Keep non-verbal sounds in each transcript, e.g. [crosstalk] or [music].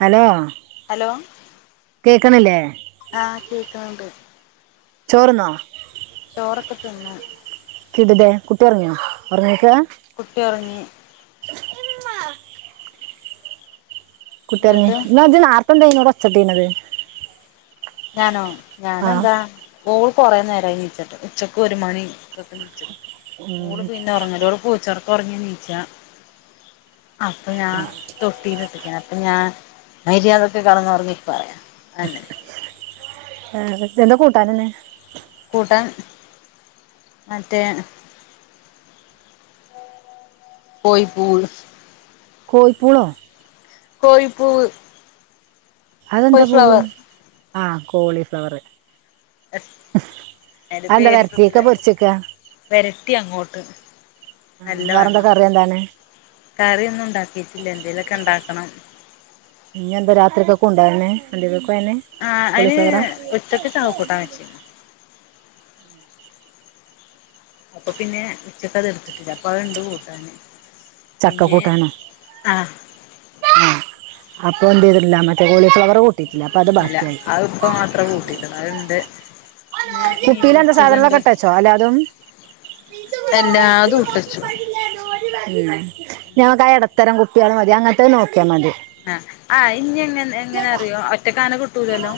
Hello. Hello. ക്ക്‌ണില്ലേ. ആ കേക്കണണ്ട്‌. ചോറ്ന്നോ. ചോറൊക്കെ തിന്നു. ഇതിലെ കുട്ടി ഒറങ്യോ. കുട്ടി ഒറങ്ങി. കുട്ടി ഒറങ്ങ്യ എന്നിട്ട് ഇന്നഇജ്ജ്‌ നേർത്തെന്ത്യേനു ഇവടൊച്ചട്ടീന്നത്. ഞാനോ ഞാനെന്താ ഓ കൊറേ നേരായി നീച്ചിട്ട് ഉച്ചക്ക് ഒരു മണിക്കൊക്കെ നീച്ചത ഉം, മോൾ പിന്നെ ഒറങ്ങൂല ഓൾ പൂചൊറക്ക. ഒറങ്ങി നീച്ച അപ്പ ഞാ ആ. തൊട്ടീലിട്ടിക്കൻ അപ്പ ഞാൻ. മര്യാദക്ക് കടന്നൊറങ്ങി പായാം അയനെ. ഏ വെജെന്റെ കൂട്ടാനന്നെ. കൂട്ടാൻ മറ്റേ. പൊയ്പൂവ് കോയിപ്പുള്ളോ. പോയിപ്പുവ്. അതെന്താ പൂവ് ആഹ കോളിഫ്ലവറ്. എന്റെ പേരിട്ട വരത്തിയൊക്കെ പൊരിച്ചിക്ക പെരട്ടി അങ്ങോട്ട്. ആ നല്ല വേറെന്താ വണ്ണം കറി എന്താണ്. കറിയൊന്നും ഉണ്ടാക്കിട്ടില്ല എന്തേലൊക്കെ ഉണ്ടാക്കണം. ഇഞ്ഞെന്താ രാത്രിക്കക്കുണ്ടാ അര്നെ. [unintelligible] ആ അതിന് ഉച്ചക്ക് സവ് കൂട്ടാൻ വെച്ച്. അപ്പൊ പിന്നെ ഉച്ചക്ക അതെടുത്തിട്ടില്ല അപ്പൊ അത്ണ്ട് കൂട്ടാന്. ചക്ക പിന്നെ കൂട്ടാനോ ആ ആ, അപ്പൊ എന്ത് ചെയ്തിട്ടില്ല മറ്റേ കോളിഫ്ലവർ. കൂട്ടിയിട്ടില്ല അപ്പൊ അത് ഇല്ല ബാക്കിയായി അത് ഇപ്പം അത്ര കൂട്ടീട്ടില്ല അതിണ്ട്. കുപ്പീലെന്താ സാധനാങ്ങളൊക്കെ ഇട്ടച്ചോ അല്ലാതും. എല്ലാതുട്ടച്ചു. ഞങ്ങ്ക്കാ എടത്തരം കുപ്പിയാള് മതി അങ്ങൻത്തെഅ ന്നോക്കിയാ മതി. ആഹ ആഹ് ഇനി എങ്ങനെ എങ്ങനേ അറിയോ ഒറ്റക്കങ്ങനെ കിട്ടൂലല്ലോ.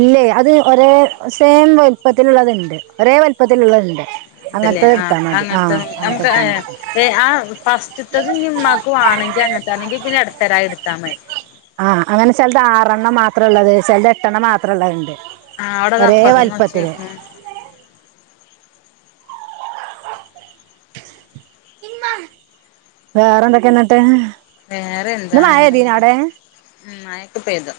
ഇല്ലേ അത് ഒരേ സേമ് വെല്പ്പത്തില്ള്ളത്ണ്ട് ഒരേ വെൽപ്പ ത്തില്ള്ളത്ണ്ട്. ഇണ്ട്ല്ലേ ആഹ് അങ്ങൻത്തം ന്നമ്ക്ക് എടുത്താൽ എ മതി ഏ ആ ഫസ്റ്റ്ത്തത് ഇന്നിമ്മാക്ക് വാണെ. ഇജി അങ്ങനത്താണങ്കിൽ പിന്നെ എടുത്തരായിടുത്താ മതി. ആഹ അങ്ങനെ ചെലത് ആറെണ്ണം മാത്രം ഇള്ളത് ചെലത് എട്ടെണ്ണം മാത്രം ഇള്ളണ്ട്. ആ അവിടെ അത് ഒരേ അപ്പുറത്ത്ന്ന് ഒച്ച വല്പത്തിൽ. കേൾക്കണു വേറെന്തൊക്കെ എന്നിട്ട്. വേറെന്താ ഇന്ന് മഴ അങ്ങനെ പെയ്തീനോ പോണു അവിടെ മയൊക്കെ പെയ്തു.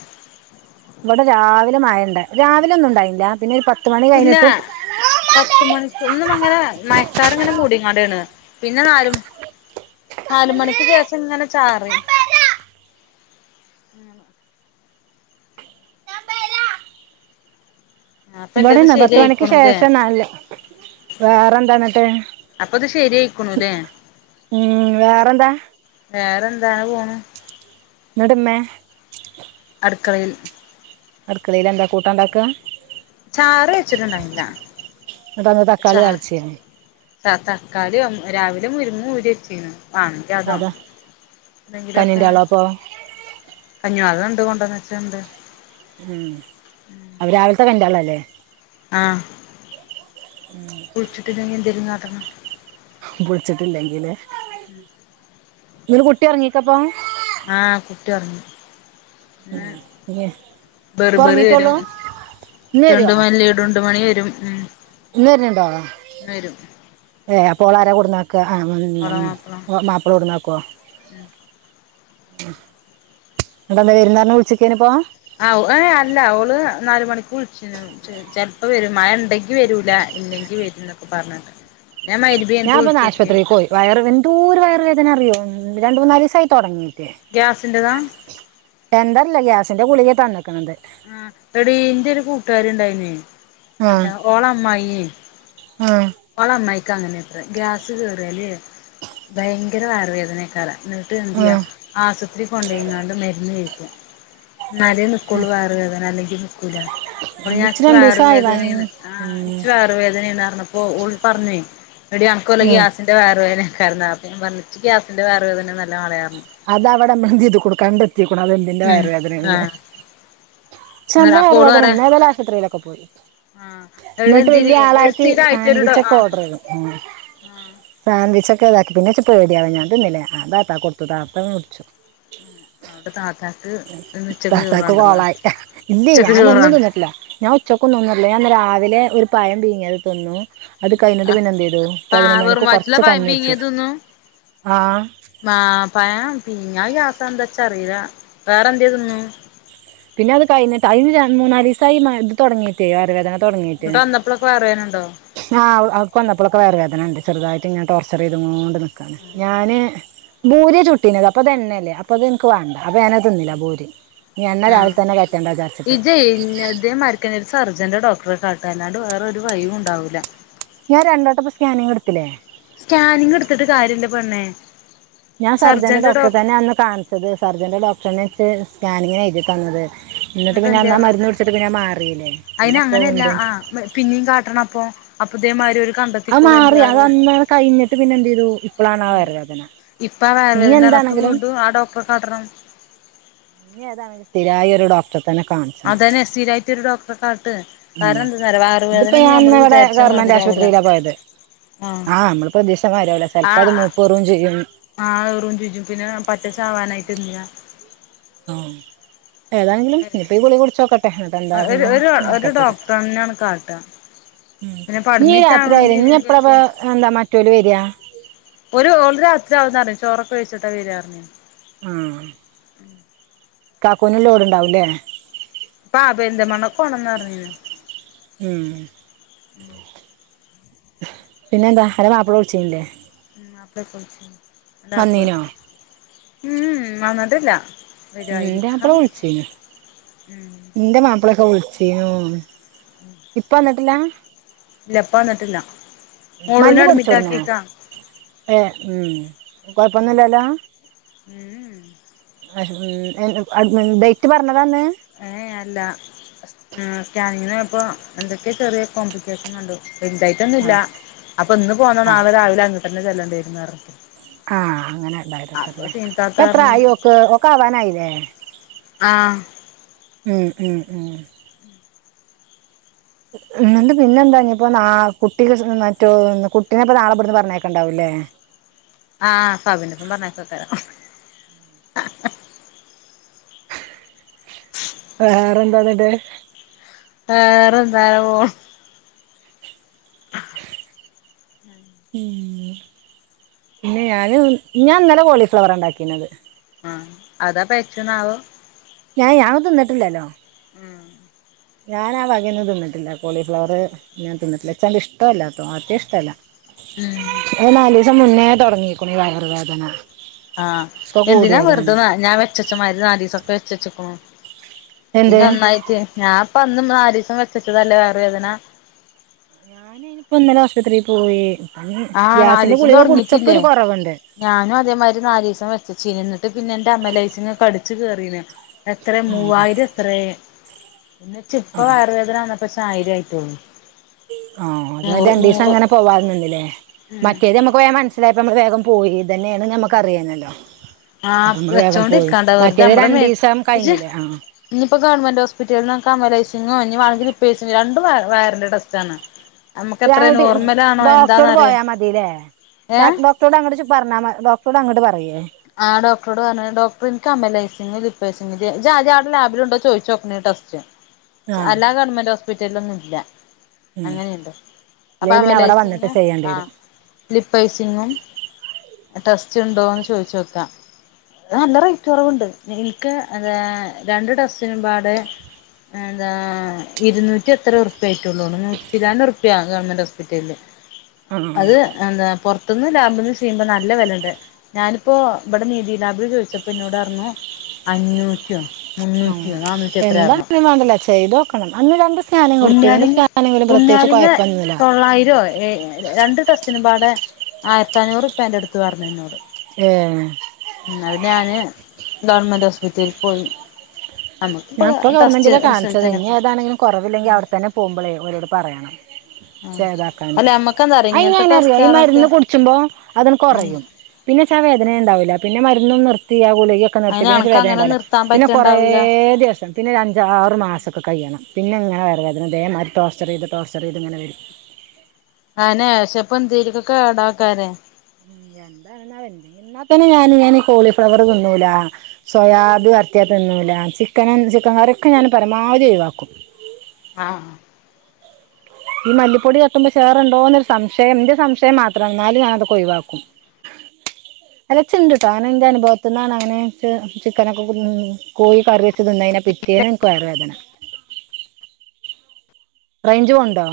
ഇവിടെ രാവിലെ മയണ്ട്‌ രാവിലെ ഒന്നും ഉണ്ടായില്ല പിന്നെ ഒരു പത്ത്. മണി ഇല്ലാ കഴിഞ്ഞിട്ടും പത്ത്മണിക്കും ന്നും അങ്ങനെ മയക്കാറ് ഇങ്ങനെ മൂടിങ്ങാണ്ടേന്ന്. പിന്നെ ന്നാല്മ നാല്മണിക്ക് ശേഷം ഇങ്ങനെ ചാറി. ഉം. അപ്പൊ എന്റെത് ഇവടെനെ പത്ത്മണിക്ക് ശരിയായിക്കണുല്ലേ ശേഷം ന്നല്ല വേറെന്താന്ന്ട്ട്. അപ്പൊ ഇത് ശരിയായിക്കണുല്ലേ ഉം വേറെന്താ. വേറെന്താ അഅപോണു. ഇങ്ങട്‌മ്മേ ക്കഴ് എന്താ കൂട്ടാണ്ടാക്ക ച്ചാറ് വെച്ചിട്ട്ണ്ടായ്ന്നില്ല എന്നിട്ട് അന്ന് തക്കാളി ചാ. താളിച്ചേന് ത തക്കാളിയും രാവിലെ മുരിങ്ങ ഊരി വെച്ചീന്നു. കാണിക്ക അതോ അതാ എന്തെങ്കിലൊക്കെ കഞ്ഞിന്റെളോ അപ്പൊ കഞ്ഞു അത ത് കൊണ്ടന്നച്ചണ്ട് മ് അവ രാവിലത്തെ കണ്ടാള്ളല്ലേ. ആഹ് വിളിച്ചിട്ടില്ലെങ്കി എന്തെലും കാട്ടണം. വിളിച്ചിട്ടില്ലെങ്കില് ഇല് കുട്ടി ഇറങ്ങീക്കിപ്പൊ ആഹ് കുട്ടി ഒറങ്ങി ഇന്ന് ഇപ്പൊ ബെർബറി വരും ഉറങ്ങീട്ടുള്ളൂ ഇന്ന് ടുണ്ടുമല്ലി ടുണ്ടുമണി വരും ഉം ഇന്ന്‌ വരുന്നുണ്ടോ ഇന്ന് വരും ഏ അപ്പോ അവളെ ആരാ കൊണ്ടുന്നാക്കുക ഓളെ മാപ്പള മാപ്പിള കൊണ്ടൂന്നാക്കുവോ ഉം ആഹ് എന്നിട്ടെന്താ വരൂന്ന് പറഞ്ഞ് വിളിച്ചേക്കിനിപ്പോ ആ ഏ അല്ല ഓള് നാല് മണിക്ക് വിളിച്ചിന് ചെലപ്പോ വരും മഴ ഇണ്ടെങ്കി വരൂല ഇല്ലെങ്കിൽ വരൂന്നൊക്കെ പറഞ്ഞിട്ട് ഞാൻ മഗ്‌രിബ് കഴിഞ്ഞിട്ട് ഞാനിപ്പോ ഒന്ന് വിളിച്ചോക്കിയേനു ആശുപത്രീക്ക് പോയി വയറ് എന്തോരു വയറ് വേദന അറിയോ രണ്ട് മൂന്നാലീസായി തുടങ്ങീട്ട് ഗ്യാസിന്റേതാ എന്താറില്ല ഗ്യാസിന്റെ ഗുളികയാ തന്നേക്കണത് ആഹ് എടീ എന്റെ ഒരു കൂട്ടുകാരി ഇണ്ടായിന്നെ ആഹ് എന്താ ഓളെ അമ്മായിയേ ആഹ് ഓളെ അമ്മായിക്കും അങ്ങനേത്രെ ഗ്യാസ് കേറിയാല് ഭയങ്കര വയറ് വേദനയാക്കാറെ എന്നിട്ട് എന്ത് ചെയ്യാ ആഹ് ആശുപത്രി കൊണ്ടയിങ്ങാണ്ട് മരുന്ന് കഴിക്കുക എന്നാലെ നിക്കൂളു വയറ് വേദന അല്ലെങ്കിൽ നിക്കൂലാ ഇച്ച് കുഞ്ഞാവക്ക് രണ്ടീസായി ഭയ വയറുവേദനയെന്ന് ആ ഉം എനിച്ച് വയറുവേദനയാന്ന് പറഞ്ഞ പ്പോ ഓള് പറഞ്ഞേ എടി അനക്ക് വല്ല ഉം ഗ്യാസിന്റെ വയറ് വേദന [unintelligible] അപ്പൊ ഞാൻ പറഞ്ഞ് ഇച്ച് ഗ്യാസിന്റെ വയറ് വേദനയൊന്നും അല്ല മോളെ പറഞ്ഞു അത് അവടെ [unintelligible] കൊടുക്കാണ്ട് ത്തിക്കണു അത് എന്തിന്റ ഉം വയറ് വേദന ആന്നെന്ന് ആഹ് എനിച്ച് നല്ല അന്നേരം അപ്പൊ വയറ് ഓള് വേദനയാരുന്നു പറയാ ഇന്നേതായാലും ആശുപത്രിയിലൊക്കെ പോയി ആഹ് എന്നിട്ട് എന്തിന് വല്യ ആളായിട്ട് സ്ഥിരായിട്ടൊരു ഡോ സാൻവിച്ചൊക്കെ ആഹ് ഓർഡർ ചെയ്തു സാൻവിച്ചൊക്കെ ഇതാക്കി പിന്നെ എച്ച് പേടിയാണ് ഞാൻ തിന്നില്ല ഞാൻ താത്താക്ക് കൊടുത്തു താത്ത അത് മേടിച്ചു ഉം അവിടെ താത്താക്ക് ഇന്ന് ഉച്ചക്ക് ചോറ് താത്തക്ക് വാണ്ടല്ലോ കോളായി ഇല്ലേ ഉച്ചക്ക് ചോറ് ഞാനൊന്നും വാണ്ട തിന്നിട്ടില്ല ഞാൻ ഉച്ചക്കൊന്നും ഒന്നും തിന്നിട്ടില്ല ഞാൻ ഇന്ന് രാവിലെ ഒരു പയം പീങ്ങിയത് തിന്നു അത് കഴിഞ്ഞിട്ട് ആഹ് പിന്നെ എന്തെയ്തു പാ വെറും പതിനൊന്നണിക്ക് വയറ്റിലാ കൊർച് പഴം കഞ്ഞിടിച്ചു പീങ്ങിയത് തിന്നും ആഹ് പയം പീങ്ങിയാ ഗ്യാസാ എന്താച്ചറീല വേറെന്തെ തിന്നു പിന്നെ അത് കയ്ഞ്ഞിട്ട് അയിന് മൂന്നാലീസായി ഇത് തൊടങ്ങിട്ടേ വയറ് വേദന തൊട്ങ്ങീറ്റ് ഇങ്ങട്ട് വന്നപ്പോളൊക്കെ പറയാനുണ്ടോ ആഹ് അവ് അവ്ട്ക്ക് വന്നപ്പോഴൊക്കെ വയർ വേദനണ്ട് ചെറുതായിട്ട്ങ്ങനെ ടോർച്ചറി ചെയ്ത്ങ്ങോണ്ട് നിക്കാണ് ഞാന് ഭൂരിയാ ചുട്ടീനത് അപ്പത്എണ്ണല്ലേ അപ്പ അത് എനിക്ക് വേണ്ട അപ്പ ഞാനത് തിന്നില്ല ഭൂരി ഈ എണ്ണ രാവിലെ ആഹ് തന്നെ കയറ്റേണ്ട വിചാരിച്ചിട്ട് ഇജ്ജെയ് ഇതേമാരിക്കന്നെ ഒരു സർ ജന്റെ ഡോക്ടറെ കാട്ട് അല്ലാണ്ട് വേറൊരു വഴിയും ഉണ്ടാവൂല്ല ഞാൻ രണ്ടോട്ടപ്പോൾ സ്കാനിങ് എടുത്തില്ലേ സ്കാനിങ് എടുത്തിട്ട് കാര്യല്ല പെണ്ണേ ഞാൻ സർജന്റെ ഡോക്ടറെ തന്നെ അന്ന് കാണിച്ചത് സർജന്റെ ഡോക്ടറന്നേ ഇച്ച് സ്കാനിങ്ങിനെഴുതി തന്നത് ഇന്നിട്ട് എന്നിട്ട് പിന്നെ അന്നാ എന്തിയാർന്നു മരുന്ന് കുടിച്ചിട്ട് പിന്നെ മാറീലെ പിന്നെ അയിന് ഇപ്പ അങ്ങനെയല്ല വീണ്ടും ആഹ് പിന്നിം കാട്ടണം അപ്പൊ അപ്പൊ ഇതേമാരിയൊരു അത് മാറി അതന്നാണ് കഴിഞ്ഞിട്ട് പിന്നെ എന്തെയ്തു ഇപ്പളാണാ ഉം വയറ് വേദന ഇപ്പ ആ വയറ് വേദനാർഞ്ഞാ ഇപ്പ വീണ്ടും ആ ഡോക്ടറെ കാട്ടണം ഇഞ്ഞി ഏതാണെങ്കിലും സ്ഥിരായൊരു ഡോക്ടറെ തന്നെ കാണിച്ചണം അതന്നെ സ്ഥിരായിട്ട് ഒരു ഡോക്ടറെ കാട്ട് ഉം കാരണം എന്താന്നറിയോ വയർവേദനൊന്നും ഞമ്മള് വിചാരിച്ച മാതിരി ന്റ ആശുപത്രിയിലാ പോയത് ആഹ് നമ്മള് പ്രതീക്ഷ മാരിയാവൂലാ ചെൽപ്പോ അത് ആഹ് മൂപ്പേറും ചെയ്യും ആഹ് ഏറും ചെയ്യും പിന്നെ പറ്റെ ചാവാനായിട്ടെന്തിനാ ആഹ് ഏതാെണെങ്കിലും ഇനിപ്പൊ ഈ ഗുളികകുടിച്ചോക്കട്ടെ ന്നിട്ട് ഒരു എന്താന്ന് ഒരു ഒരു നോക്കട്ടെത് ഡോക്ടറെന്നെയാണ് കാട്ടാ ഉം പിന്നെ ഇപ്പ ഇഞ്ഞീ അഡ്മിറ്റ് രാത്രി ആവണത് ആയിലേ ഞ്ഞി എപ്പളാപ്പൊ ഇതിന്റെയൊക്കെ മറ്റോല് വരാ ഓര് ഓള് രാത്രി ആവുന്നറിഞ്ഞ് ചോറൊക്കെവെയിച്ചിട്ടാ വെരാറിഞ്ഞ്. ആഹ് കാക്കൂന് ലോഡ്ണ്ടാവുലേ? ആഹ് പെരിന്തൽമ്മണ്ണക്ക് പോണന്ന് പറഞ്ഞീനു ഉം. ഉം. പിന്നെന്താ [unintelligible] മാപ്പള വിളിച്ചീനില്ലെ? മാപ്പളെക്കെ വിളിച്ചീനി അൻ്റെ മാപ്പള വന്നീനോ വിളിച്ചോ? ഉം ഉം വന്നിട്ടില്ല. ഉം ഇൻ്റാപ്പള വരുവായിരിക്കാം വിളിച്ചീനി ഉം ഇന്റെ മാപ്പളൊക്കെ വിളിച്ചീനൂ, ഇപ്പ വന്ന്ട്ടില്ല? ഇല്ല ഇപ്പ വന്ന്ട്ടില്ല മോളൂനെ മല്ലി പൊടിച്ചോടുന്നോ അഡ്മിറ്റാക്കീക്കാ ഏ ഉം കൊഴപ്പൊന്നുല്ലാല്ലോ? ഉം [unintelligible] ഡേറ്റ് പറഞ്ഞ ഏയ് അല്ല, ഉം. സ്കാനിങ്ങിനോയപ്പോ എന്തൊക്കെ ചെറിയ കോംപ്ലിക്കേഷന്ണ്ട്. ആ വെൽതായിട്ടൊന്നുല്ല, അപ്പൊന്ന് പോന്ന ആ നാളെ രാവിലെ അങ്ങട്ടന്നെ ചെല്ലണ്ടേരുന്നറ ആ അങ്ങനെ ണ്ടായിരാക്കാല്ലേ സീൻത്താത്ത പറഞ്ഞു ഇപ്പെത്രായി ഓക്ക്, ഓക്ക് ആവാനായിലേ? ആഹ് ഉം ഉം ഉം. എന്നിണ്ട് പിന്നെ ന്താനിപ്പോ ന കുട്ടിക്ക് മറ്റോ കുട്ടിനെപ്പോ നാളെ ഇബട്ന്ന് പറഞ്ഞേക്ക്ണ്ടാവൂലേ. [inaudible] ആ [unintelligible] പറഞ്ഞേക്കാക്കാരം. വേറെന്താന്നെട്ട്. വേറെന്താ പോ ഉം. പിന്നെ ഞാന് ഞാൻന്നലെ കോളിഫ്ലവറാണ്ടാക്കീനത്. ആഹ് അതാ പേയച്ചോന്നുവോ? ഞായ് ഞ തിന്ന്ട്ടില്ലാലോ ഉം. ഞാനാവകയെന്നും തിന്ന്ട്ട്ല്ല കോളിഫ്ലവറ് ഞാൻ തിന്ന്ട്ട്ല്ല [unintelligible] ഇഷ്ടേവല്ലാത്തോ [unintelligible] ഇഷ്ടല്ല. ഉം ഒരു നാലൂസം മുന്നേ തൊടങ്ങീക്ക്ണൂ വയറ് വേദന ആഹ് എന്തിനാ വെറ്തെ നാ ഞാ വെച്ചെച്ചമാരി നാലീസൊക്കെ വെച്ചെച്ച്ക്ക്ണൂ എന്ത് പിന്നെ ഒന്നായിറ്റ് ഞാ അപ്പൊ അന്നും നാലീസം വെച്ചച്ചതല്ലേ വയറ് വേദന ഞാൻ അയ്നിപ്പോ ന്നലെ ആശുത്രീ പോയീ ആ നാലീസം തൊടങ്ങിറ്റില്ലേ കുറവുണ്ട് ഞാനും അതേമാരി നാലീസം വെ [unintelligible] ന്നട്ട് പിന്നന്റെ [unintelligible] കട്ച്ചു കീറീന് എത്രേ മൂവായിരം എത്രേ എന്ന് വെച്ചിപ്പ ആ വയറ് വേദ്ന വന്നപ്പോഷായിരായിട്ടോള്ളൂ. ആഹ് അത് രണ്ടീസം ങ്ങനെ പോവാത് നിന്ന്ലേ, ഉം മറ്റേത് ഞമ്മക്ക് വേം മനസ്സ്ലായപ്പോ അമ്മ വേഗം അതന്നേണ് ഞമ്മക്ക്റിയേന്നല്ലോ. അപ്പൊ ആഹ് അമ്മള് വേഗം പോയി, വെച്ചോണ്ടിരിക്കാണ്ട മറ്റേത് രണ്ടീസം കഴ്ഞ്ഞിലേ ആ. ഇന്ന്പ്പ ഗവൺമെൻ്റോസ്പിറ്റെൽന്ന് ങ്ങീ വാണെങ്കി [unintelligible] രണ്ടും വയറിന്റെ ടെസ്റ്റാണ്. നമുക്ക് എത്ര ഞാൻട്ട് നോർമലാണോ ഡോക്ടറോട് എന്താന്നറിയാൻ പോയാൽ മതില്ലേ ഏഹ് ഡോക്ടറോട് അങ്ങട്ട് പറഞ്ഞാ [unintelligible] ഇവടെ അങ്ങട്ട് പറയേ ആ ഡോക്ടറോട് പറഞ്ഞ ഡോക്ടർ ഇൻക്ക് അമൽ ഐ സി [unintelligible] ജ്ജാദ്യവ്ടെ ലാബില്ണ്ടോ ചോയിച്ചോക്കണ്ടീ ടെസ്റ്റ് ആ എല്ലാ ഗവൺമെന്റ് ഹോസ്പിറ്റൽലും ഇല്ല, ഉം അങ്ങനെയുണ്ടോ അപ്പൊ, ഇല്ലേ പിന്നെ അമല അവിടെ വന്നിട്ട് ഐസിങ്ങും, ചെയ്യേണ്ടി ആ, വരും ലിപ്പ് ഐസിങ്ങും ടെസ്റ്റ്, ഉണ്ടോന്ന്, ചോയിചോക്കാം. നല്ല, റേറ്റ്, കൊറവുണ്ട്, ൻക്ക്, രണ്ട്, ടെസ്റ്റിനുംപാടെ എന്താ, ഇരുന്നൂറ്റി, എത്ര ഉറുപ്പ്യയിട്ടള്ളൂ, നൂറ്റി ചില്ലാൻഡ്ർപപ്യ, ഗവൺമെന്റോസ്പിറ്റല് ആ അത്, എന്താ, പൊറത്ന്ന്, ലാമ്പിൽന്ന്, ചെയ്യുമ്പോ, നല്ല, വിലണ്ട്, ഞാൻ ഇപ്പൊ, ബെടെ, നീതി ലാബിൽ, ചോദിച്ചപ്പോ, ന്നോട്, റന്നു അഞ്ഞൂറ്റിയോ ഉം, മുന്നൂറ്റിയോ നാന്നൂറ്റി എത്രയോ പറഞ്ഞു എന്താണും, വേണ്ടല്ല, ചെയ്തോക്കണം, അന്ന്, രണ്ട്, സ്കാനി, കൊടുത്തു, രണ്ട്, സ്കാനിലും, പ്രത്യേക കാനിങ്, തൊള്ളായിരോ, രണ്ട്, ടെസ്റ്റിനുംപാടെ, ആയിരത്തിഞ്ഞൂറ് പ്പേന്റട്ത്ത്, പരഞ്ഞ് ന്നോട് ഏ ഉം, അത്, ഞാന്, ഗവണ്മെന്റ്, ഹോസ്പിറ്റലിൽ, പോയി. നമ്മുക്കിപ്പോ ഞാൻ, ഇപ്പോ, ഗവൺമെന്റി, ടെസ്റ്റ് ല കാണിച്ചത്, റിസൾട്ടന്നെപ്പോ ഇനിഏതാണെങ്കിലും, കുറവില്ലെങ്കിൽ, അവിടെ, തന്നെ, പോകുമ്പോളേ, രോട്, പറയണം. ആഹ്, അല്ല, അമ്മക്ക അയ്ങ്ങനെ അറിയോ ഈ മരുന്ന് കുടിച്ചുമ്പോ അതങ്ങ് ഉം കൊറയും പിന്നെ ച്ചാ വേദനെണ്ടാവില്ല പിന്നെ മരുന്ന് ന്നും നിർത്തി ആ ഗുളികക്കെ നിർത്തി അയിന് പിന്നെച്ച് അനക്ക് വേദന അങ്ങനെ ഇണ്ടാവൂല നിർത്താൻ പിന്നെ കൊറയെ പറ്റണ്ടാവൂല ച്ചേസം പിന്നെ ഒരഞ്ചാറ് മാസൊക്കെ, കയ്യണം, പിന്നെങ്ങനെ വെര് വേദന ഇതേ മാതിരി, ടോർച്ചെറെയ്ത്, ടോർച്ചെറെയ്ത് ഇങ്ങനെ വെരും ആന്നെ ഷെപ്പോ ന്തേലൊക്കെ ആഡാക്കാനെ എന്താ [unintelligible] ഇന്നാ തന്നെ ഞാന് കോളീഫ്ലവറ്, തിന്നൂല്ല, സോയാബി വരട്ടിയ തിന്നു തിന്നൂലാ ചിക്കനും ചിക്കൻ കറിയൊക്കെ ഞാൻ പരമാവധി ഒഴിവാക്കും ആഹ് ആഹ് ഈ മല്ലിപ്പൊടി തട്ടുമ്പോ ഛേറണ്ടോന്നൊരു സംശയം ഇന്റെ സംശയം മാത്രാണ് ന്നാലും ഞാനതൊക്കെ ഒഴിവാക്കും അല്ല ച്ച്ണ്ട്ട്ടാ അങ്ങനെ ഇന്റനുഭവത്ത്ന്നാണങ്ങനെ ഇച്ച് ചിക്കനൊക്കെ [unintelligible] കോയി കറിവെച്ച് തിന്നയിനെ പിറ്റ് പിറ്റേന്ന് ഇൻക്ക് വയറ് വേദന റേഞ്ച് പോണ്ടോ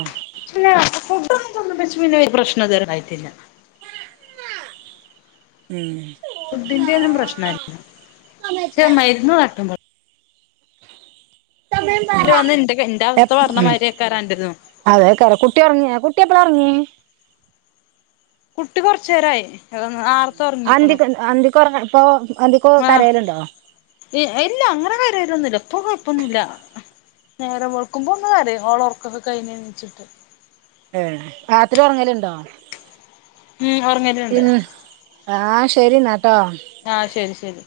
ഇല്ലാ ഫുഡൊന്നും തിന്നു [unintelligible] പിന്നെ ഒരു പ്രശ്നോം ഇതുവരെ ഇണ്ടായിട്ടില്ല. ഉം. ഫുഡിൻ്റെയൊന്നും പ്രശ്നല്ല പക്ഷെ മരുന്ന് തട്ടുമ്പളാ ഉം ഇവര് വന്ന് ഇന്റെ ഇന്റെ അവസ്ഥ എപ് പറഞ്ഞ മാതിരിയേക്കാരം അന്റെതും അതെയ്ക്കാരം കുട്ടി ഒർങ്യാ കുട്ട് ട്ടി എപ്പളാ ഒർങ്ങി കുട്ടി കൊർച്ചേരായി നാർത്ത ഒറങ്ങിക്കുണു അന്തിക്ക് അന്തിക്ക് ഉറങ്ങ ഇപ്പൊ അന്തിക്ക് ആഹ് കരയലുണ്ടോ ഇ ഇല്ല അങ്ങനെ കരായൊലൊന്നുല്ല ഇപ്പൊകൊർ പ്പൊന്നുല്ല നേരംവെളുക്കുമ്പോന്ന് കരയും ഓളെ ഒറക്കൊക്കെ കയിഞ്ഞെണീച്ച്ട്ട് ഏഹ് രാത്രി ഒറങ്ങലുണ്ടോ? ഉം. ഒർങ്ങല്ണ്ട് ആഹ് ശരിന്നാ ആഹ് ശെരി ശെരി.